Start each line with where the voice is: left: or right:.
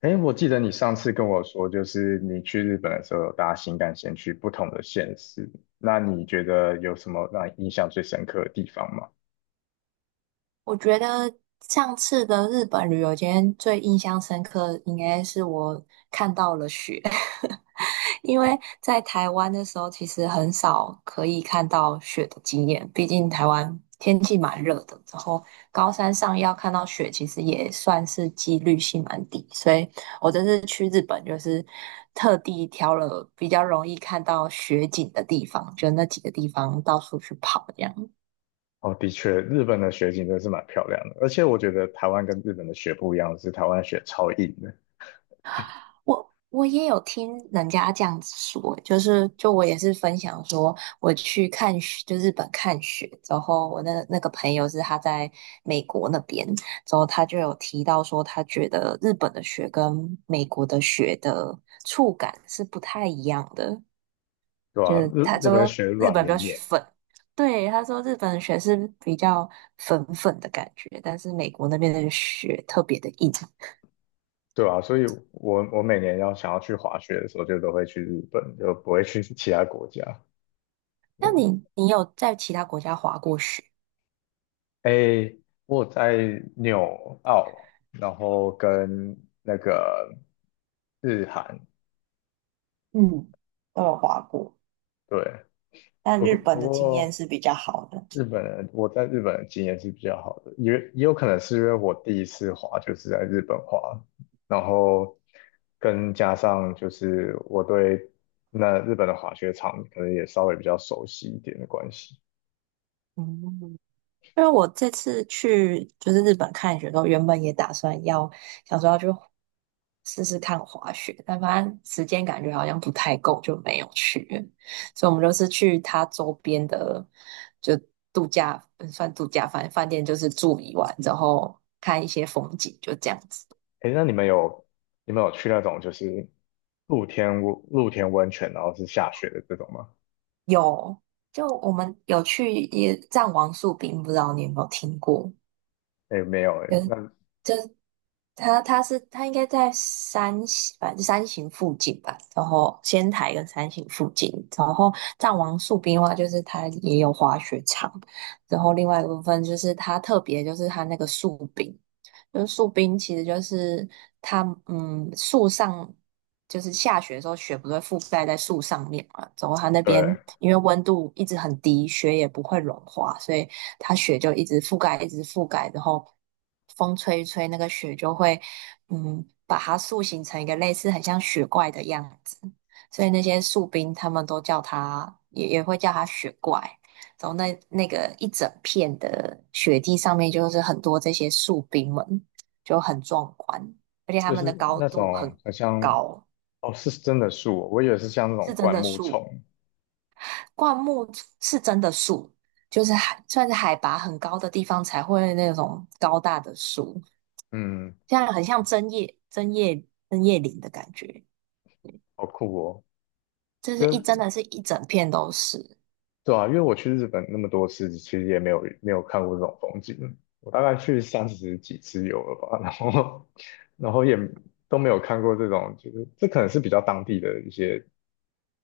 left: 哎，我记得你上次跟我说，就是你去日本的时候有搭新干线去不同的县市，那你觉得有什么让你印象最深刻的地方吗？
right: 我觉得上次的日本旅游，今天最印象深刻应该是我看到了雪，因为在台湾的时候其实很少可以看到雪的经验，毕竟台湾天气蛮热的，然后高山上要看到雪其实也算是几率性蛮低，所以我这次去日本就是特地挑了比较容易看到雪景的地方，就那几个地方到处去跑这样。
left: 哦，的确，日本的雪景真的是蛮漂亮的，而且我觉得台湾跟日本的雪不一样，是台湾的雪超硬的。
right: 我也有听人家这样子说，就是就我也是分享说，我去看雪，就日本看雪之后，我那个朋友是他在美国那边，之后他就有提到说，他觉得日本的雪跟美国的雪的触感是不太一样的，
left: 对
right: 就
left: 啊，
right: 是
left: 日日
right: 他
left: 本的
right: 说
left: 雪
right: 日
left: 软
right: 本比
left: 绵
right: 较
left: 绵。
right: 粉，对，他说日本的雪是比较粉粉的感觉，但是美国那边的雪特别的硬。
left: 对啊，所以我每年要想要去滑雪的时候，就都会去日本，就不会去其他国家。
right: 那你有在其他国家滑过雪？
left: 诶，我在纽澳，然后跟那个日韩。
right: 嗯，都有滑过，
left: 对，
right: 但
left: 不
right: 日
left: 过
right: 本
left: 不
right: 的经验
left: 过
right: 是比较好的。
left: 日本人，我在日本的经验是比较好的，也也有可能是因为我第一次滑就是在日本滑，然后跟加上就是我对那日本的滑雪场可能也稍微比较熟悉一点的关系。
right: 嗯，因为我这次去就是日本看雪的时候，原本也打算要想说要去试试看滑雪，但发现时间感觉好像不太够，就没有去了，所以我们就是去它周边的，就度假，嗯，算度假饭店，就是住一晚然后看一些风景，就这样子。
left: 诶，那你们有你们有去那种就是露天温露天温泉，然后是下雪的这种吗？
right: 有，就我们有去也藏王树冰，不知道你有没有听过？
left: 哎，没有哎。
right: 嗯，
left: 那
right: 就他应该在三星反正三型附近吧，然后仙台跟三型附近，然后藏王树冰的话，就是它也有滑雪场，然后另外一个部分就是它特别就是它那个树冰，就是树冰其实就是它，嗯，树上就是下雪的时候雪不是会覆盖在树上面嘛，然后它那边
left: 对，
right: 因为温度一直很低，雪也不会融化，所以它雪就一直覆盖，一直覆盖，然后风吹一吹，那个雪就会，把它塑形成一个类似很像雪怪的样子，所以那些树冰他们都叫它，也会叫它雪怪。然后那个一整片的雪地上面就是很多这些树冰们，就很壮观，而且它
left: 就
right: 们
left: 是
right: 的高
left: 那
right: 度很
left: 种好像
right: 高，
left: 哦，是真的树哦？我以为是像那
right: 是
left: 种
right: 真
left: 灌
right: 的
left: 木
right: 树。
left: 丛。
right: 灌木是真的树，就是海，算是海拔很高的地方才会那种高大的树，
left: 嗯，
right: 这样很像针叶、针叶、针叶林的感觉，
left: 好酷哦。
right: 就是
left: 因
right: 一真
left: 为
right: 的是一整片都是。
left: 对啊，因为我去日本那么多次，其实也没有没有看过这种风景，我大概去三十几次有了吧，然后 然后也都没有看过这种，就是这可能是比较当地的一些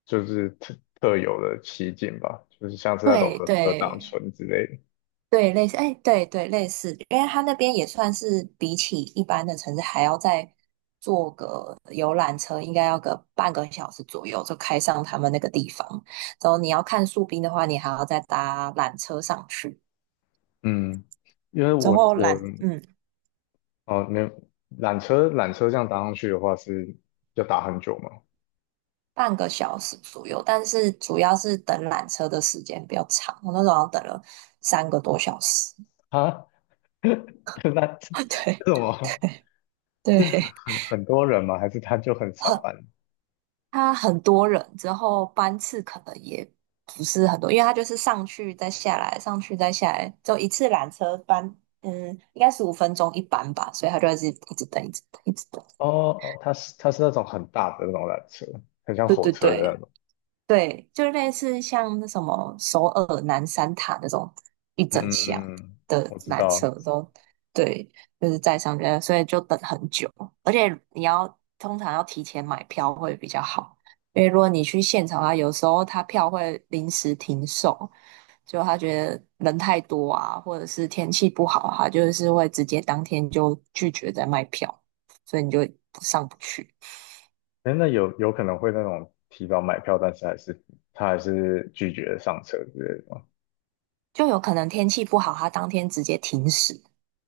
left: 就是特特有的奇景吧，就是像是那种
right: 对
left: 合合掌
right: 对
left: 村之类的。
right: 对，类似，哎，对对，类似，因为它那边也算是比起一般的城市还要再坐个游览车，应该要个半个小时左右就开上他们那个地方。然后你要看树冰的话，你还要再搭缆车上去。
left: 嗯。因为
right: 之
left: 我
right: 后
left: 我
right: 缆，嗯，
left: 哦，没有，缆车这样搭上去的话是要打很久吗？
right: 半个小时左右，但是主要是等缆车的时间比较长，我那时候好像等了3个多小时。
left: 啊，那这 这
right: 对
left: 怎么？
right: 对，
left: 这是
right: 对，
left: 很多人吗？还是他就很少
right: 很，
left: 班？
right: 他很多人，之后班次可能也不是很多，因为他就是上去再下来，上去再下来，就一次缆车班，嗯，应该15分钟一班吧，所以他就一直一直等，一直等，一直等。
left: 哦哦，他是那种很大的那种缆车，很像
right: 对
left: 火
right: 对
left: 车的那
right: 对，
left: 种。
right: 对，就类似像那什么首尔南山塔那种一
left: 嗯
right: 整箱
left: 嗯嗯，
right: 的
left: 我知
right: 缆车
left: 道。
right: 都，对，就是在上面，所以就等很久，而且你要通常要提前买票会比较好，因为如果你去现场啊，有时候他票会临时停售，就他觉得人太多啊，或者是天气不好啊，他就是会直接当天就拒绝再卖票，所以你就上不去。
left: 哎，那有有可能会那种提早买票，但是还是他还是拒绝上车之类的吗？
right: 就有可能天气不好，它当天直接停驶，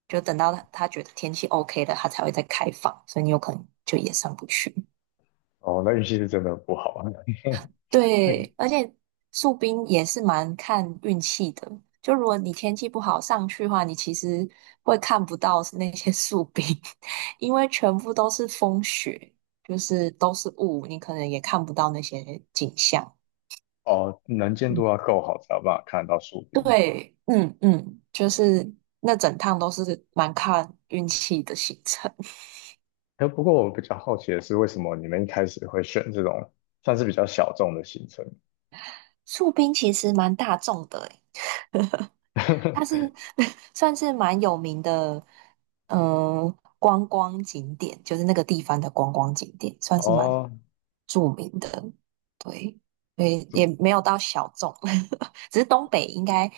right: 就等到它觉得天气 OK 了，它才会再开放，所以你有可能就也上不去。
left: 哦，那运气是真的不好啊。那个
right: 对，而且树冰也是蛮看运气的，就如果你天气不好上去的话，你其实会看不到那些树冰，因为全部都是风雪，就是都是雾，你可能也看不到那些景象。
left: 哦，能见度
right: 嗯，
left: 要够好才有办法看得到树顶。
right: 对，嗯嗯，就是那整趟都是蛮看运气的行程。
left: 哎，不过我比较好奇的是，为什么你们一开始会选这种算是比较小众的行程？
right: 树冰其实蛮大众的诶，它是， 算是蛮有名的，嗯、观光景点，就是那个地方的观光景点，算是蛮
left: 哦，
right: 著名的。对，所以也
left: 不
right: 没有到小众，只是东北应该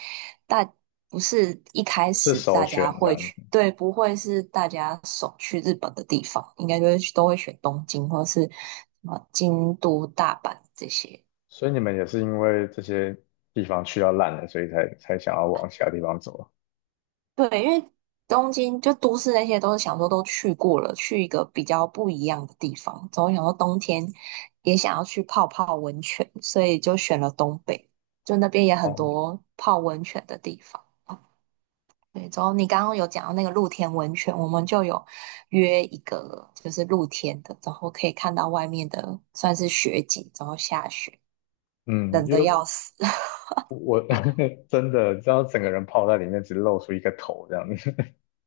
right: 大不是一开
left: 不是
right: 始
left: 首
right: 大家
left: 选这
right: 会
left: 样
right: 去，
left: 子，
right: 对，不会是大家首去日本的地方，应该就是都会选东京或是什么京都、大阪这些。
left: 所以你们也是因为这些地方去到烂了，所以才想要往其他地方走啊。
right: 对，因为东京就都市那些都是想说都去过了，去一个比较不一样的地方。总想说冬天也想要去泡泡温泉，所以就选了东北，就那边也很
left: 哦，
right: 多泡温泉的地方。对，然后你刚刚有讲到那个露天温泉，我们就有约一个就是露天的，然后可以看到外面的算是雪景，然后下雪，
left: 嗯，
right: 冷
left: 因
right: 的
left: 为
right: 要死。
left: 我 真的知道整个人泡在里面，只露出一个头这样子。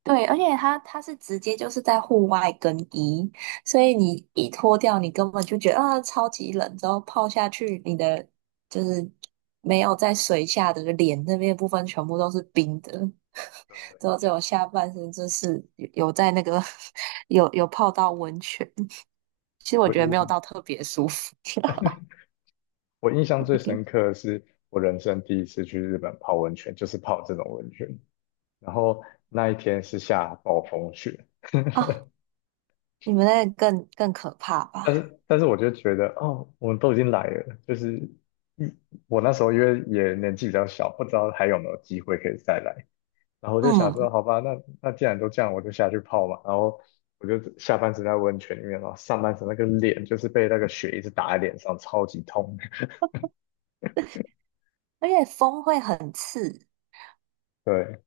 right: 对，而且它是直接就是在户外更衣，所以你一脱掉，你根本就觉得啊超级冷，之后泡下去，你的就是没有在水下的脸那边的部分全部都是冰的，
left: 对，
right: 之后只有下半身就是有在那个 有泡到温泉，其实我
left: 我
right: 觉得没有
left: 我
right: 到特别舒服。
left: 我印象最深刻的是我人生第一次去日本泡温泉，就是泡这种温泉。然后那一天是下暴风雪，
right: 啊，你们那个更可怕
left: 但
right: 吧？
left: 是但是我就觉得哦，我们都已经来了，就是嗯我那时候因为也年纪比较小，不知道还有没有机会可以再来，然后我就想说，
right: 嗯，
left: 好吧，那那既然都这样，我就下去泡嘛，然后我就下半身在温泉里面嘛，然后上半身那个脸就是被那个雪一直打在脸上，超级痛。
right: 而且风会很刺，
left: 对，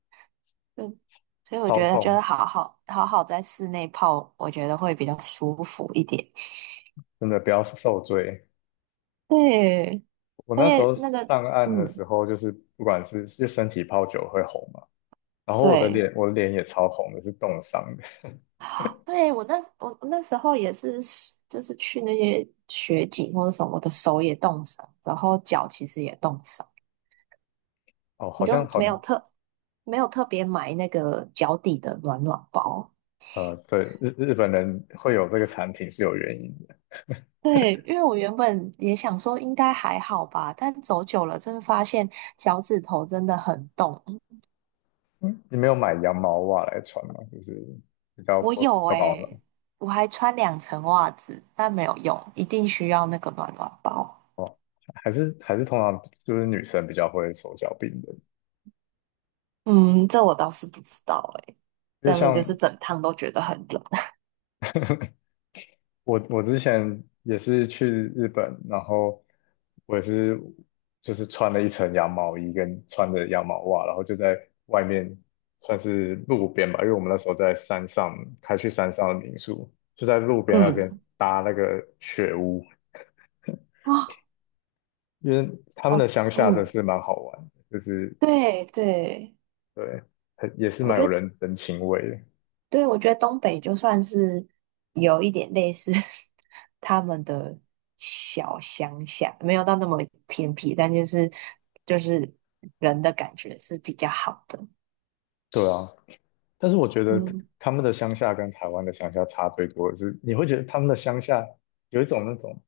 right: 嗯，所以我
left: 超
right: 觉得就
left: 痛，
right: 是好好在室内泡，我觉得会比较舒服一点。
left: 真的不要受罪。
right: 对，
left: 我
right: 而
left: 那时
right: 且
left: 候
right: 那个，
left: 上岸的
right: 嗯，
left: 时候，就是不管是就身体泡久会红嘛，然后我的
right: 对，
left: 脸我的脸也超红的，是冻伤的。
right: 对我那时候也是，就是去那些雪景或者什么，我的手也冻伤，然后脚其实也冻伤，
left: 哦，
right: 我
left: 好像
right: 就
left: 好，像。
right: 没有特别买那个脚底的暖暖包。
left: 对，日本人会有这个产品是有原因的。
right: 对，因为我原本也想说应该还好吧，但走久了真的发现脚趾头真的很冻。
left: 嗯，你没有买羊毛袜来穿吗？就是比较
right: 我
left: 薄、比
right: 有
left: 较保暖
right: 诶、我还穿2层袜子，但没有用，一定需要那个暖暖包。
left: 哦，还是通常就是女生比较会手脚冰冷，
right: 嗯，这我倒是不知道诶、
left: 因为
right: 但是
left: 像
right: 就是整趟都觉得很冷。
left: 我之前也是去日本，然后我也是就是穿了一层羊毛衣跟穿着羊毛袜，然后就在外面算是路边吧，因为我们那时候在山上开去山上的民宿，就在路 边那边
right: 嗯
left: 搭那个雪屋，
right: 啊，
left: 因为他们
right: 哦，
left: 的乡下真
right: 嗯，
left: 是蛮好玩的，就是
right: 对对，
left: 对，很也是
right: 我
left: 蛮有
right: 觉得
left: 人情味的。
right: 对，我觉得东北就算是有一点类似 他们的小乡下，没有到那么偏僻，但就是人的感觉是比较好的。
left: 对啊。但是我觉得
right: 嗯，
left: 他们的乡下跟台湾的乡下差最多的是，你会觉得他们的乡下有一种那种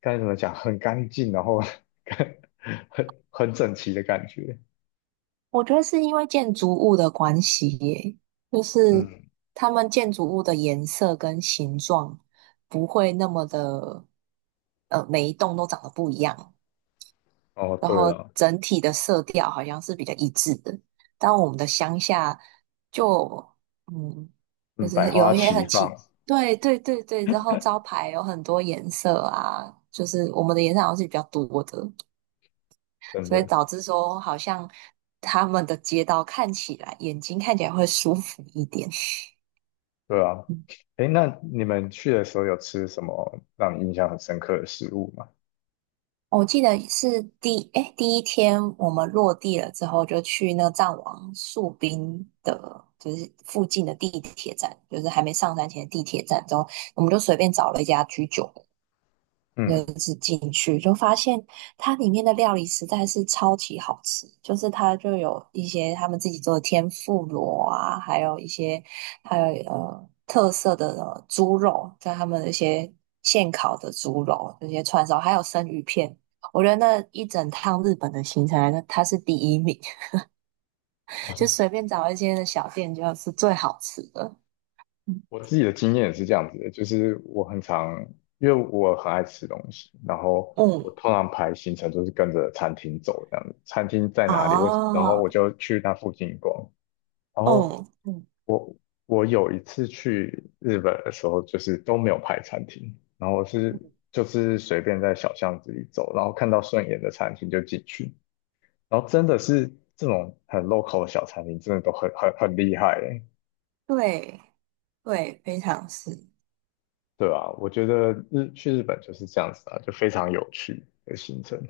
left: 该怎么讲，很干净，然后 很整齐的感觉。
right: 我觉得是因为建筑物的关系耶，就是
left: 嗯，
right: 他们建筑物的颜色跟形状不会那么的，每一栋都长得不一样，
left: 哦，
right: 然
left: 对
right: 后
left: 了，
right: 整体的色调好像是比较一致的。但我们的乡下就，嗯，就
left: 嗯，
right: 是
left: 百花
right: 有一些
left: 齐
right: 很
left: 放，
right: 奇，对对对对，然后招牌有很多颜色啊，就是我们的颜色好像是比较多的。
left: 真
right: 所以
left: 的，
right: 导致说好像他们的街道看起来眼睛看起来会舒服一点。
left: 对啊。
right: 嗯，
left: 诶，那你们去的时候有吃什么让你印象很深刻的食物吗？
right: 我记得是第，哎，第1天我们落地了之后，就去那个藏王树冰的，就是附近的地铁站，就是还没上山前的地铁站之后，我们就随便找了一家居酒，
left: 嗯，
right: 它里面的料理实在是超级好吃，就是它就有一些他们自己做的天妇罗啊，还有一些还有特色的猪肉，在他们的一些现烤的猪肉、这些串烧，还有生鱼片。我觉得那一整趟日本的行程来说，它是第1名，
left: 哦，
right: 就随便找一些的小店就是最好吃的。嗯，
left: 我自己的经验也是这样子的，就是我很常，因为我很爱吃东西，然后我
right: 嗯，
left: 通常排行程都是跟着餐厅走这样子，餐厅在哪里，我然后
right: 哦，
left: 我就去那附近逛。然
right: 嗯
left: 后
right: 啊，嗯嗯，
left: 我我有一次去日本的时候，就是都没有排餐厅，然后我是就是随便在小巷子里走，然后看到顺眼的餐厅就进去，然后真的是这种很 local 的小餐厅，真的都很厉害欸。
right: 对对，非常是。
left: 对啊，我觉得日去日本就是这样子啊，就非常有趣的行程。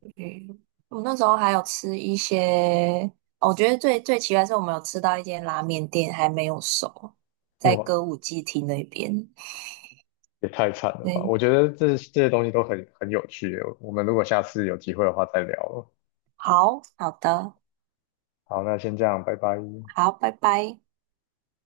right: 嗯，我那时候还有吃一些，哦，我觉得最奇怪是我们有吃到一间拉面店还没有熟，在
left: 哇，
right: 歌舞伎町那边。
left: 也太惨了吧！
right: 嗯，
left: 我觉得这这些东西都很很有趣欸，我们如果下次有机会的话再聊了。
right: 好好的，
left: 好，那先这样，拜拜。
right: 好，拜拜。